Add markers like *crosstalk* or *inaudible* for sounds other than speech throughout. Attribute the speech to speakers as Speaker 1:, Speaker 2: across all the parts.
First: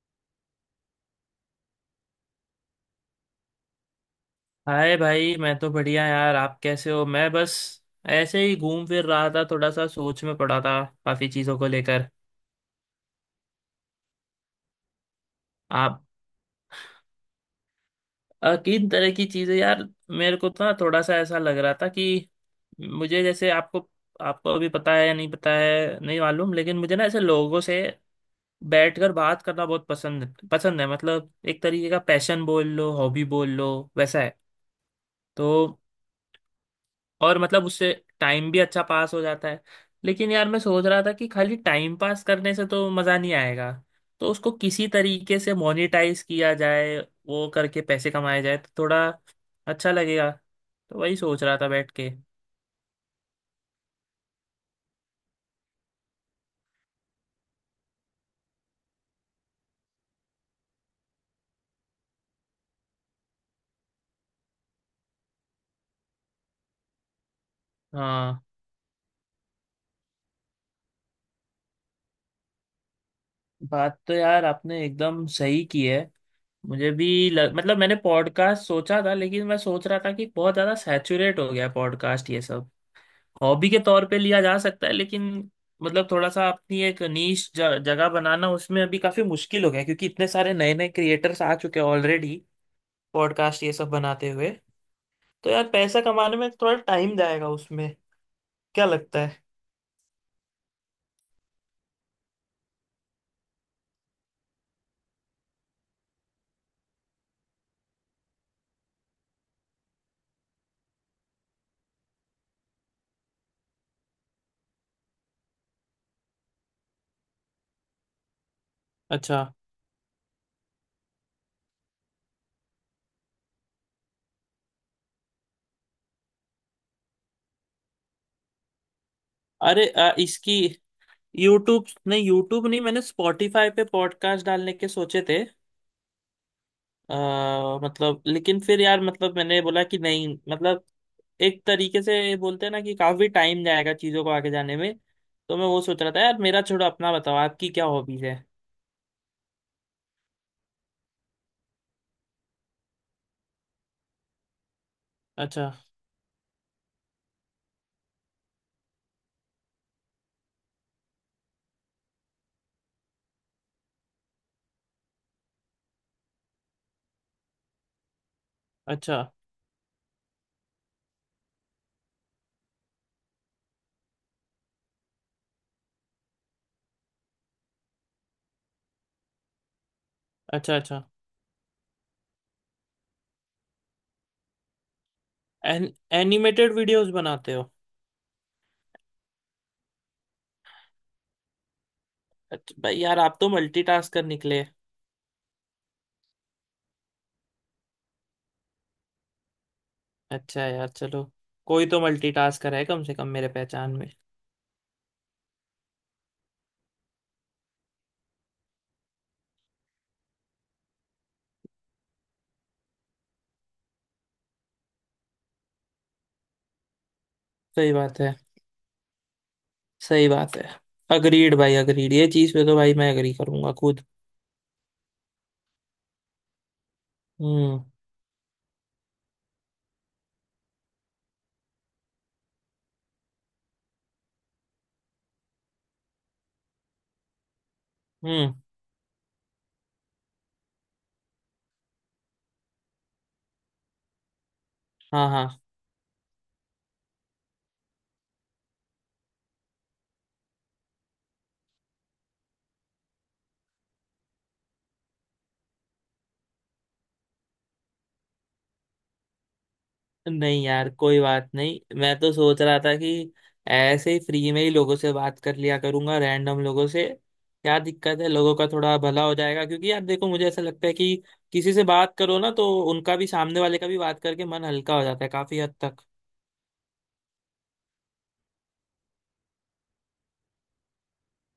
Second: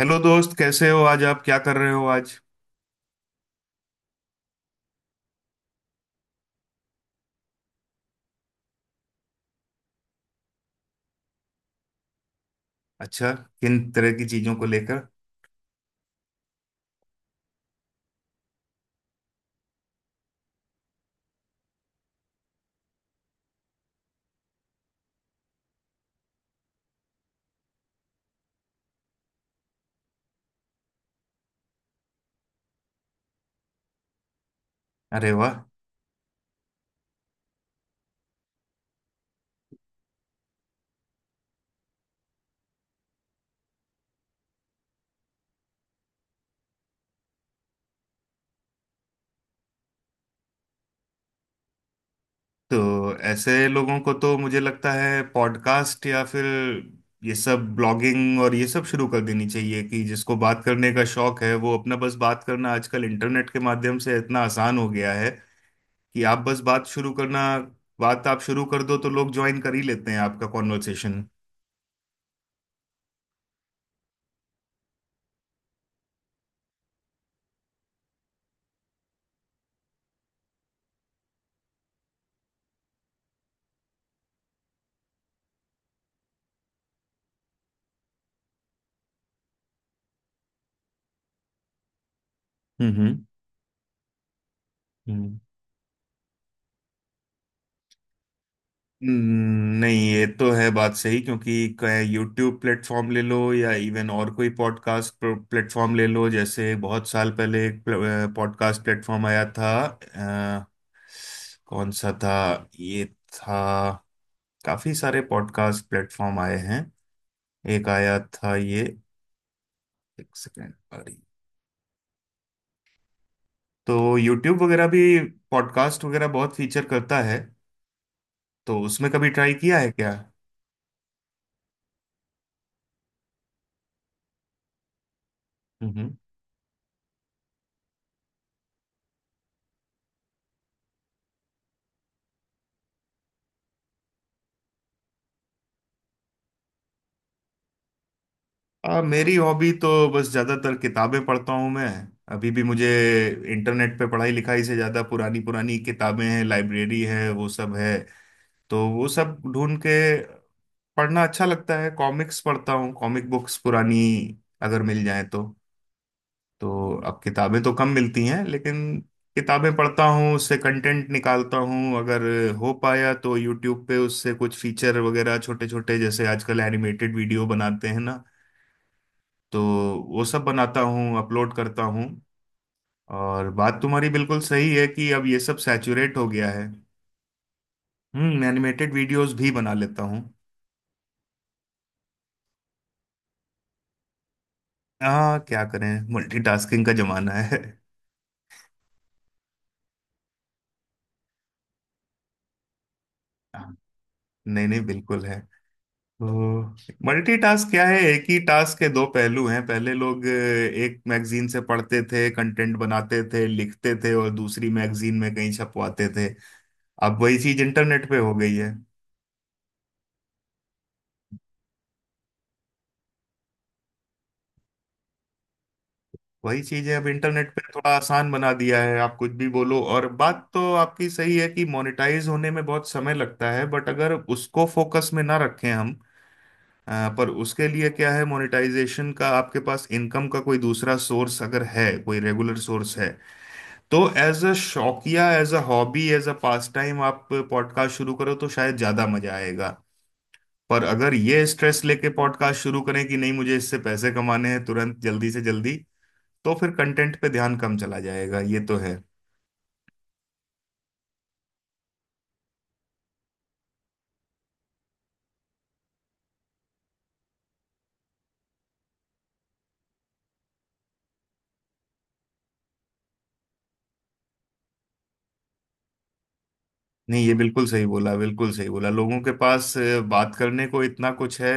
Speaker 1: Hello दोस्त, कैसे हो आज? आप क्या कर रहे हो आज?
Speaker 2: हाय भाई। मैं तो बढ़िया यार, आप कैसे हो। मैं बस ऐसे ही घूम फिर रहा था, थोड़ा सा सोच में पड़ा था काफी चीजों को लेकर।
Speaker 1: अच्छा। किन तरह की चीजों को लेकर?
Speaker 2: आप? किन तरह की चीजें यार। मेरे को तो ना थोड़ा सा ऐसा लग रहा था कि मुझे जैसे आपको आपको अभी पता है या नहीं पता है नहीं मालूम, लेकिन मुझे ना ऐसे लोगों से बैठकर बात करना बहुत पसंद पसंद है। मतलब एक तरीके का पैशन बोल लो, हॉबी बोल लो, वैसा है।
Speaker 1: अरे वाह।
Speaker 2: तो और मतलब उससे टाइम भी अच्छा पास हो जाता है। लेकिन यार मैं सोच रहा था कि खाली टाइम पास करने से तो मज़ा नहीं आएगा, तो उसको किसी तरीके से मोनेटाइज किया जाए, वो करके पैसे कमाए जाए तो थोड़ा अच्छा लगेगा। तो वही सोच रहा था बैठ के।
Speaker 1: तो ऐसे लोगों को तो मुझे लगता है पॉडकास्ट या फिर ये सब ब्लॉगिंग और ये सब शुरू कर देनी चाहिए कि जिसको बात करने का शौक है वो अपना बस बात करना आजकल इंटरनेट के माध्यम से इतना आसान हो गया है कि आप बस बात शुरू करना। बात आप
Speaker 2: हाँ,
Speaker 1: शुरू कर दो तो लोग ज्वाइन कर ही लेते हैं आपका कॉन्वर्सेशन।
Speaker 2: बात तो यार आपने एकदम सही की है। मतलब मैंने पॉडकास्ट सोचा था, लेकिन मैं सोच रहा था कि बहुत ज़्यादा सैचुरेट हो गया पॉडकास्ट ये सब। हॉबी के तौर पे लिया जा सकता है, लेकिन मतलब थोड़ा सा अपनी एक नीश जगह बनाना उसमें अभी काफी मुश्किल हो गया है, क्योंकि इतने सारे नए नए क्रिएटर्स आ चुके हैं ऑलरेडी
Speaker 1: हम्म,
Speaker 2: पॉडकास्ट ये सब बनाते हुए।
Speaker 1: हम्म,
Speaker 2: तो यार पैसा कमाने में थोड़ा टाइम जाएगा उसमें, क्या लगता है।
Speaker 1: नहीं ये तो है बात सही क्योंकि यूट्यूब प्लेटफॉर्म ले लो या इवन और कोई पॉडकास्ट प्लेटफॉर्म ले लो जैसे बहुत साल पहले एक पॉडकास्ट प्लेटफॉर्म आया था। अ, कौन सा था ये? था काफी सारे पॉडकास्ट प्लेटफॉर्म आए हैं। एक आया था ये।
Speaker 2: अच्छा।
Speaker 1: एक सेकेंड, अरे। तो यूट्यूब वगैरह भी पॉडकास्ट वगैरह बहुत फीचर करता है, तो उसमें कभी ट्राई किया
Speaker 2: अरे
Speaker 1: है क्या?
Speaker 2: इसकी यूट्यूब नहीं, मैंने स्पॉटिफाई पे पॉडकास्ट डालने के सोचे थे।
Speaker 1: हम्म,
Speaker 2: मतलब लेकिन फिर यार मतलब मैंने बोला कि नहीं, मतलब एक तरीके से बोलते हैं ना कि काफी टाइम जाएगा चीजों को आगे जाने में। तो मैं वो सोच रहा था। यार मेरा छोड़ो, अपना बताओ, आपकी क्या हॉबीज है।
Speaker 1: मेरी हॉबी तो बस ज़्यादातर किताबें पढ़ता हूँ मैं। अभी भी मुझे इंटरनेट पे पढ़ाई लिखाई से ज़्यादा पुरानी
Speaker 2: अच्छा
Speaker 1: पुरानी किताबें हैं, लाइब्रेरी है, वो सब है। तो वो सब ढूंढ के पढ़ना अच्छा लगता है। कॉमिक्स पढ़ता हूँ, कॉमिक बुक्स पुरानी अगर मिल जाए तो। तो अब किताबें तो कम मिलती हैं लेकिन
Speaker 2: अच्छा।
Speaker 1: किताबें पढ़ता हूँ, उससे कंटेंट निकालता हूँ। अगर हो पाया तो यूट्यूब पे उससे कुछ फीचर वगैरह छोटे छोटे, जैसे आजकल एनिमेटेड वीडियो बनाते हैं ना, तो वो सब
Speaker 2: अच्छा
Speaker 1: बनाता
Speaker 2: अच्छा।
Speaker 1: हूँ अपलोड करता हूँ। और बात तुम्हारी बिल्कुल सही है कि अब ये सब
Speaker 2: एन,
Speaker 1: सैचुरेट हो गया है।
Speaker 2: एनिमेटेड वीडियोस बनाते हो?
Speaker 1: हम्म, एनिमेटेड वीडियोस भी बना लेता हूँ।
Speaker 2: अच्छा भाई, यार आप तो मल्टीटास्कर निकले।
Speaker 1: हाँ, क्या करें, मल्टीटास्किंग का जमाना है।
Speaker 2: अच्छा यार चलो, कोई तो मल्टीटास्कर है कम से कम मेरे
Speaker 1: हाँ,
Speaker 2: पहचान में।
Speaker 1: नहीं नहीं बिल्कुल है। तो मल्टीटास्क क्या है? एक ही टास्क के दो पहलू हैं। पहले लोग एक मैगजीन से पढ़ते थे, कंटेंट बनाते थे, लिखते थे और दूसरी मैगजीन में कहीं छपवाते थे। अब वही चीज
Speaker 2: सही
Speaker 1: इंटरनेट पे
Speaker 2: बात
Speaker 1: हो
Speaker 2: है,
Speaker 1: गई है।
Speaker 2: सही बात है। अग्रीड भाई, अग्रीड। ये चीज पे तो भाई मैं अग्री करूंगा खुद।
Speaker 1: वही चीजें अब इंटरनेट पे
Speaker 2: हम्म
Speaker 1: थोड़ा आसान बना दिया है, आप कुछ भी बोलो। और बात तो आपकी सही है कि मोनेटाइज होने में बहुत समय लगता है, बट अगर उसको फोकस में ना रखें हम। पर उसके लिए क्या है,
Speaker 2: हम्म।
Speaker 1: मोनेटाइजेशन का आपके पास इनकम का कोई दूसरा सोर्स अगर है, कोई रेगुलर सोर्स है, तो एज अ
Speaker 2: हाँ
Speaker 1: शौकिया,
Speaker 2: हाँ।
Speaker 1: As a hobby, as a pastime आप पॉडकास्ट शुरू करो तो शायद ज्यादा मजा आएगा। पर अगर ये स्ट्रेस लेके पॉडकास्ट शुरू करें कि नहीं मुझे इससे पैसे कमाने हैं तुरंत, जल्दी से जल्दी, तो फिर कंटेंट पे ध्यान कम चला जाएगा, ये तो है।
Speaker 2: नहीं यार कोई बात नहीं, मैं तो सोच रहा था कि ऐसे ही फ्री में ही लोगों से बात कर लिया करूंगा रैंडम लोगों से। क्या दिक्कत है, लोगों का थोड़ा भला हो जाएगा, क्योंकि यार देखो मुझे ऐसा लगता है कि किसी से बात करो ना तो उनका भी, सामने वाले का भी बात करके मन हल्का हो जाता है काफी हद तक।
Speaker 1: नहीं, ये बिल्कुल सही बोला, बिल्कुल सही बोला। लोगों के पास बात करने को इतना कुछ है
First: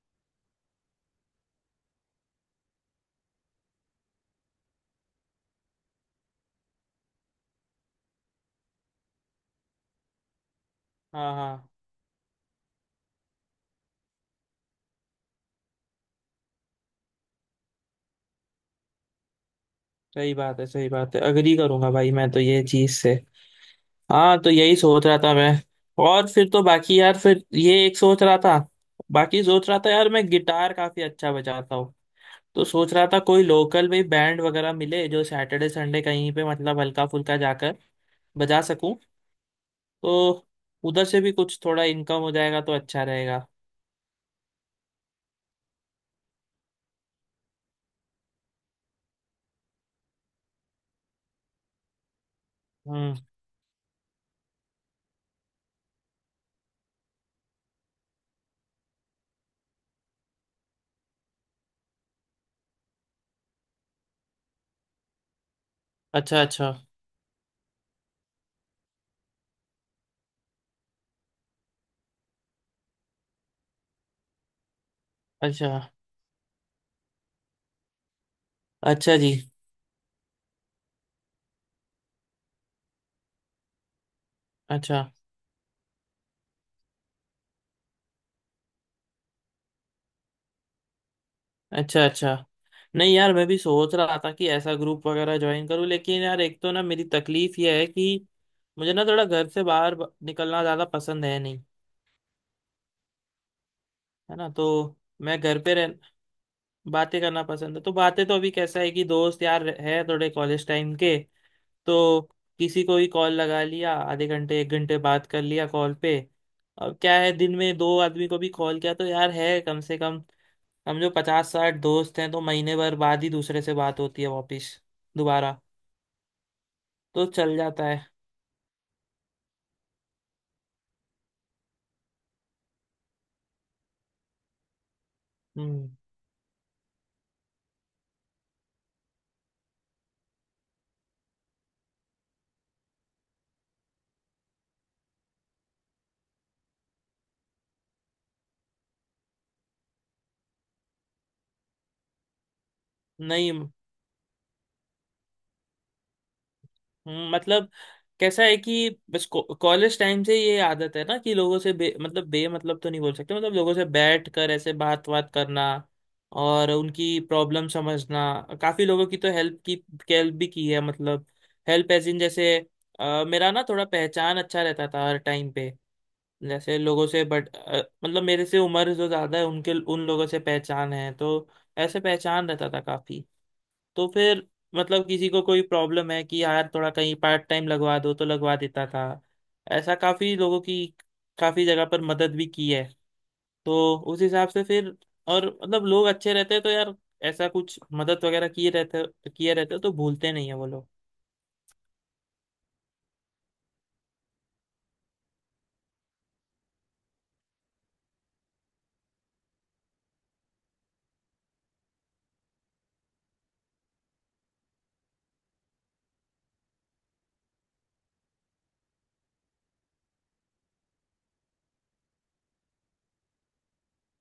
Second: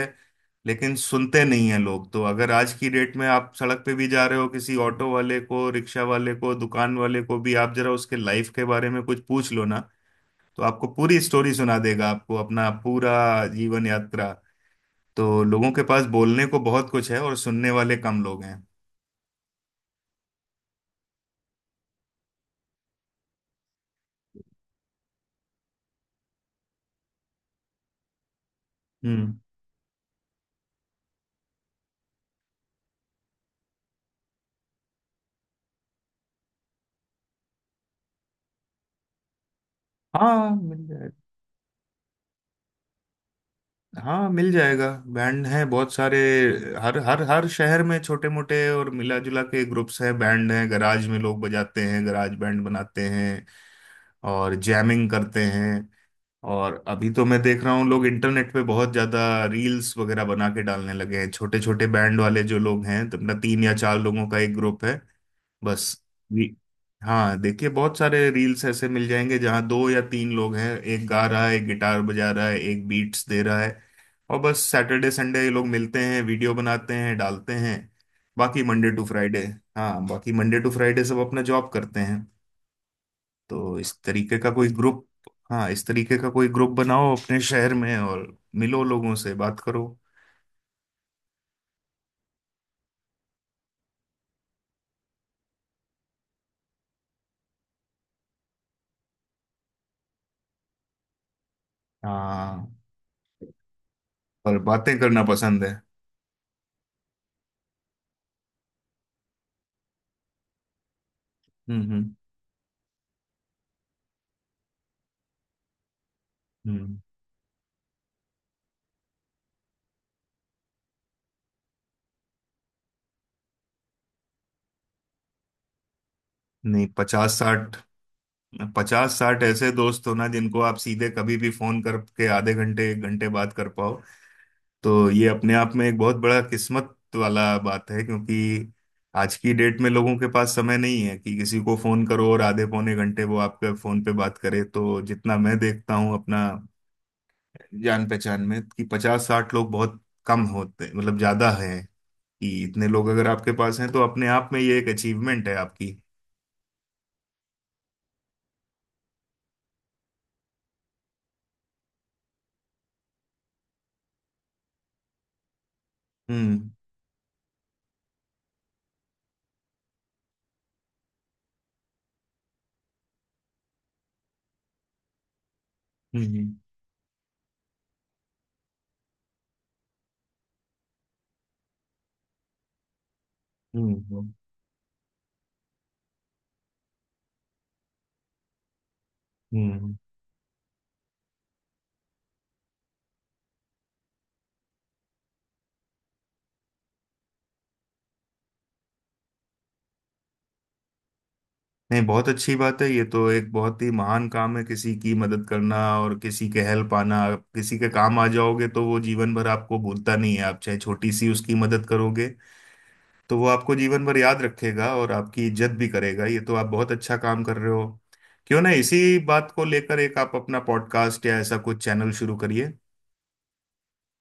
Speaker 1: लेकिन सुनते नहीं हैं लोग। तो अगर आज की डेट में आप सड़क पे भी जा रहे हो, किसी ऑटो वाले को, रिक्शा वाले को, दुकान वाले को भी आप जरा उसके लाइफ के बारे में कुछ पूछ लो ना, तो आपको पूरी
Speaker 2: हाँ
Speaker 1: स्टोरी
Speaker 2: हाँ।
Speaker 1: सुना देगा, आपको अपना पूरा जीवन यात्रा। तो लोगों के पास बोलने को बहुत कुछ है और सुनने वाले कम लोग हैं।
Speaker 2: सही बात है, सही बात है। अग्री करूंगा भाई मैं तो ये चीज से। हाँ, तो यही सोच रहा था मैं। और फिर तो बाकी यार फिर ये एक सोच रहा था,
Speaker 1: हम्म।
Speaker 2: बाकी सोच रहा था यार मैं गिटार काफी अच्छा बजाता हूँ। तो सोच रहा था कोई लोकल भी बैंड वगैरह मिले जो सैटरडे संडे कहीं पे मतलब हल्का फुल्का जाकर बजा सकूं। तो
Speaker 1: हाँ मिल
Speaker 2: उधर
Speaker 1: जाएगा।
Speaker 2: से भी कुछ थोड़ा इनकम हो जाएगा तो अच्छा रहेगा।
Speaker 1: हाँ मिल जाएगा। बैंड हैं बहुत सारे। हर हर हर शहर में छोटे मोटे और मिला जुला के ग्रुप्स हैं, बैंड हैं। गराज में लोग बजाते हैं, गराज बैंड बनाते
Speaker 2: हम्म।
Speaker 1: हैं और जैमिंग करते हैं। और अभी तो मैं देख रहा हूँ लोग इंटरनेट पे बहुत ज्यादा रील्स वगैरह बना के डालने लगे हैं। छोटे छोटे बैंड वाले जो लोग हैं, तो अपना तीन या चार लोगों का एक ग्रुप है बस।
Speaker 2: अच्छा
Speaker 1: री-
Speaker 2: अच्छा।
Speaker 1: हाँ देखिए, बहुत सारे रील्स ऐसे मिल जाएंगे जहाँ दो या तीन लोग हैं। एक गा रहा है, एक गिटार बजा रहा है, एक बीट्स दे रहा है। और बस सैटरडे संडे ये लोग
Speaker 2: अच्छा।
Speaker 1: मिलते हैं, वीडियो बनाते हैं, डालते हैं। बाकी मंडे टू
Speaker 2: अच्छा जी।
Speaker 1: फ्राइडे। हाँ, बाकी मंडे टू फ्राइडे सब अपना जॉब करते हैं। तो इस तरीके का कोई
Speaker 2: अच्छा
Speaker 1: ग्रुप। हाँ, इस तरीके का कोई ग्रुप बनाओ अपने शहर में और मिलो, लोगों से बात करो।
Speaker 2: अच्छा। अच्छा। नहीं यार, मैं भी सोच रहा था कि ऐसा ग्रुप वगैरह ज्वाइन करूं, लेकिन यार एक तो ना मेरी तकलीफ ये है कि मुझे ना थोड़ा घर से बाहर निकलना ज़्यादा पसंद है नहीं।
Speaker 1: हाँ।
Speaker 2: है ना,
Speaker 1: और
Speaker 2: तो
Speaker 1: बातें करना
Speaker 2: मैं घर
Speaker 1: पसंद है।
Speaker 2: पे रह बातें करना पसंद है। तो बातें तो अभी कैसा है कि दोस्त यार है थोड़े कॉलेज टाइम के,
Speaker 1: हम्म, हम्म,
Speaker 2: तो किसी को भी कॉल लगा लिया, आधे घंटे एक घंटे बात कर लिया कॉल पे। अब
Speaker 1: हम्म।
Speaker 2: क्या है, दिन में दो आदमी को भी कॉल किया तो यार है कम से कम। हम जो पचास साठ दोस्त हैं तो महीने भर बाद ही दूसरे से बात होती है वापिस दोबारा,
Speaker 1: नहीं,
Speaker 2: तो
Speaker 1: पचास
Speaker 2: चल
Speaker 1: साठ,
Speaker 2: जाता है।
Speaker 1: पचास साठ ऐसे दोस्त हो ना जिनको आप सीधे कभी भी फोन करके आधे घंटे एक घंटे बात कर पाओ, तो ये अपने आप में
Speaker 2: हम्म।
Speaker 1: एक बहुत बड़ा किस्मत वाला बात है क्योंकि आज की डेट में लोगों के पास समय नहीं है कि किसी को फोन करो और आधे पौने घंटे वो आपके फोन पे बात करे। तो जितना मैं देखता हूँ, अपना जान पहचान में कि पचास साठ लोग बहुत कम होते, मतलब ज्यादा है कि इतने लोग अगर आपके
Speaker 2: नहीं।
Speaker 1: पास हैं तो अपने आप में ये एक अचीवमेंट है आपकी।
Speaker 2: मतलब कैसा है कि बस कॉलेज टाइम से ये आदत है ना कि लोगों से बे मतलब तो नहीं बोल सकते, मतलब लोगों से बैठ कर ऐसे बात बात करना
Speaker 1: हम्म,
Speaker 2: और उनकी प्रॉब्लम समझना। काफी लोगों की तो हेल्प की, हेल्प भी की है। मतलब हेल्प एज इन जैसे, मेरा ना थोड़ा पहचान अच्छा रहता था हर टाइम पे
Speaker 1: हम्म,
Speaker 2: जैसे लोगों से, बट मतलब मेरे से उम्र जो ज्यादा है उनके, उन लोगों से पहचान है, तो ऐसे पहचान रहता था काफी।
Speaker 1: हम्म,
Speaker 2: तो
Speaker 1: हम्म,
Speaker 2: फिर मतलब किसी को कोई प्रॉब्लम है कि यार थोड़ा कहीं पार्ट टाइम लगवा दो तो लगवा देता था।
Speaker 1: हम्म।
Speaker 2: ऐसा काफी लोगों की, काफी जगह पर मदद भी की है। तो उस हिसाब से फिर, और मतलब लोग अच्छे रहते हैं तो यार ऐसा कुछ मदद वगैरह किए रहते हैं, तो भूलते नहीं है वो लोग।
Speaker 1: नहीं, बहुत अच्छी बात है, ये तो एक बहुत ही महान काम है किसी की मदद करना। और किसी के हेल्प आना, आप किसी के काम आ जाओगे तो वो जीवन भर आपको भूलता नहीं है। आप चाहे छोटी सी उसकी मदद करोगे, तो वो आपको जीवन भर याद रखेगा और आपकी इज्जत भी करेगा। ये तो आप बहुत अच्छा काम कर रहे हो। क्यों ना इसी बात को लेकर एक आप अपना पॉडकास्ट या ऐसा कुछ चैनल शुरू करिए?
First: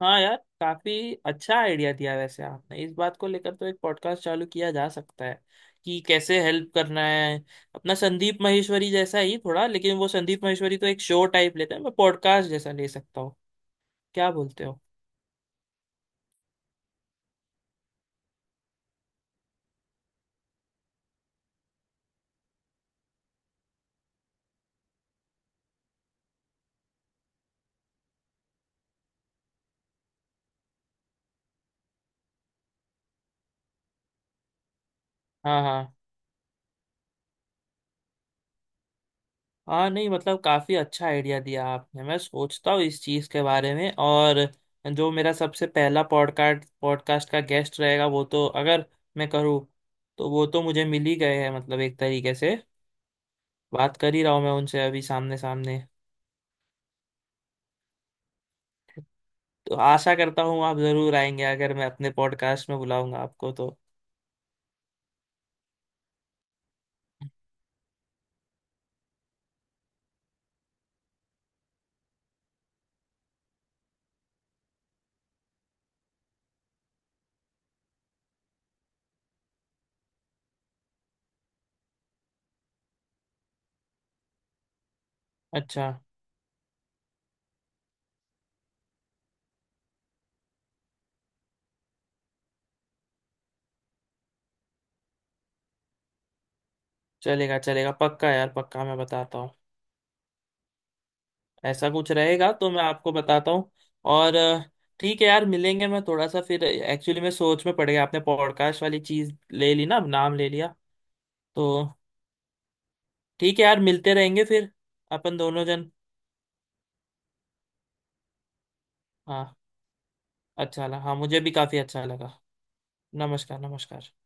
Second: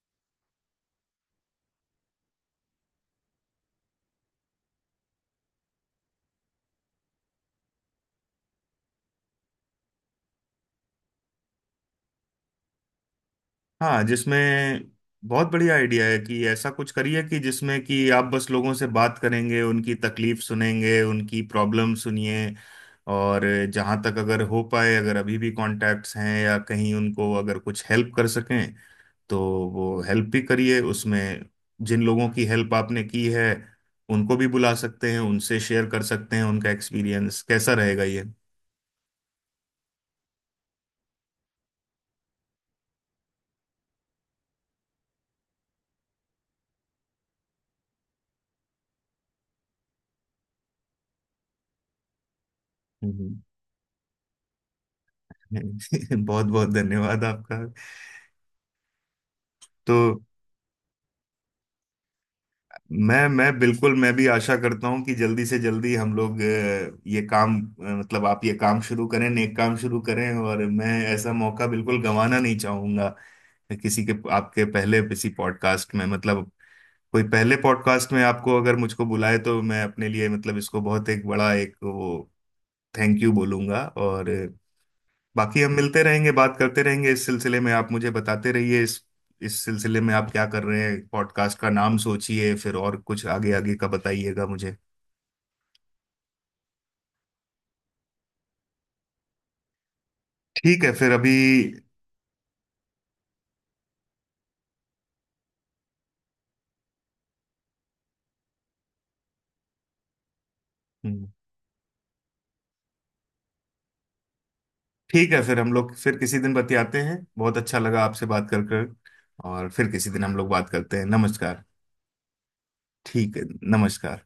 Speaker 2: हाँ यार, काफी अच्छा आइडिया दिया वैसे आपने। इस बात को लेकर तो एक पॉडकास्ट चालू किया जा सकता है कि कैसे हेल्प करना है। अपना संदीप माहेश्वरी जैसा ही थोड़ा, लेकिन वो संदीप माहेश्वरी तो एक शो टाइप लेते हैं, मैं पॉडकास्ट जैसा ले सकता हूँ।
Speaker 1: हाँ,
Speaker 2: क्या
Speaker 1: जिसमें
Speaker 2: बोलते हो?
Speaker 1: बहुत बढ़िया आइडिया है कि ऐसा कुछ करिए कि जिसमें कि आप बस लोगों से बात करेंगे, उनकी तकलीफ सुनेंगे, उनकी प्रॉब्लम सुनिए। और जहाँ तक अगर हो पाए, अगर अभी भी कॉन्टैक्ट्स हैं या कहीं उनको अगर कुछ हेल्प कर सकें, तो वो हेल्प भी करिए उसमें। जिन लोगों की हेल्प आपने की है उनको भी बुला सकते हैं, उनसे
Speaker 2: हाँ
Speaker 1: शेयर
Speaker 2: हाँ।
Speaker 1: कर सकते हैं उनका एक्सपीरियंस कैसा रहेगा ये।
Speaker 2: हाँ नहीं, मतलब काफी अच्छा आइडिया दिया आपने। मैं सोचता हूँ इस चीज के बारे में। और जो मेरा सबसे पहला पॉडकास्ट पॉडकास्ट का गेस्ट रहेगा, वो तो अगर मैं करूँ तो वो तो मुझे मिल ही गए हैं, मतलब एक तरीके से
Speaker 1: हम्म।
Speaker 2: बात कर ही रहा हूँ मैं उनसे अभी सामने सामने।
Speaker 1: *laughs* बहुत बहुत धन्यवाद आपका।
Speaker 2: तो
Speaker 1: तो
Speaker 2: आशा करता हूँ आप जरूर आएंगे, अगर मैं अपने पॉडकास्ट में बुलाऊंगा
Speaker 1: मैं
Speaker 2: आपको
Speaker 1: मैं
Speaker 2: तो।
Speaker 1: बिल्कुल, मैं भी आशा करता हूँ कि जल्दी से जल्दी हम लोग ये काम, मतलब आप ये काम शुरू करें, नेक काम शुरू करें और मैं ऐसा मौका बिल्कुल गंवाना नहीं चाहूंगा। किसी के आपके पहले किसी पॉडकास्ट में, मतलब कोई पहले पॉडकास्ट में आपको अगर मुझको बुलाए, तो मैं अपने लिए मतलब इसको बहुत एक बड़ा एक वो थैंक यू बोलूंगा। और बाकी हम
Speaker 2: अच्छा,
Speaker 1: मिलते रहेंगे, बात करते रहेंगे इस सिलसिले में। आप मुझे बताते रहिए इस सिलसिले में आप क्या कर रहे हैं। पॉडकास्ट का नाम सोचिए फिर और कुछ आगे आगे का बताइएगा मुझे।
Speaker 2: चलेगा चलेगा, पक्का यार पक्का, मैं बताता हूँ।
Speaker 1: ठीक है फिर अभी।
Speaker 2: ऐसा कुछ रहेगा तो मैं आपको बताता हूँ। और ठीक है यार, मिलेंगे। मैं थोड़ा सा फिर एक्चुअली मैं सोच में पड़ गया, आपने पॉडकास्ट वाली चीज़ ले ली ना, नाम ले लिया
Speaker 1: हम्म,
Speaker 2: तो। ठीक है यार, मिलते रहेंगे फिर
Speaker 1: ठीक
Speaker 2: अपन
Speaker 1: है फिर
Speaker 2: दोनों
Speaker 1: हम
Speaker 2: जन।
Speaker 1: लोग फिर किसी दिन बतियाते हैं। बहुत अच्छा लगा आपसे बात कर कर।
Speaker 2: हाँ,
Speaker 1: और फिर किसी दिन हम लोग बात
Speaker 2: अच्छा
Speaker 1: करते
Speaker 2: लगा।
Speaker 1: हैं।
Speaker 2: हाँ मुझे भी
Speaker 1: नमस्कार।
Speaker 2: काफ़ी अच्छा लगा।
Speaker 1: ठीक है।
Speaker 2: नमस्कार नमस्कार।
Speaker 1: नमस्कार।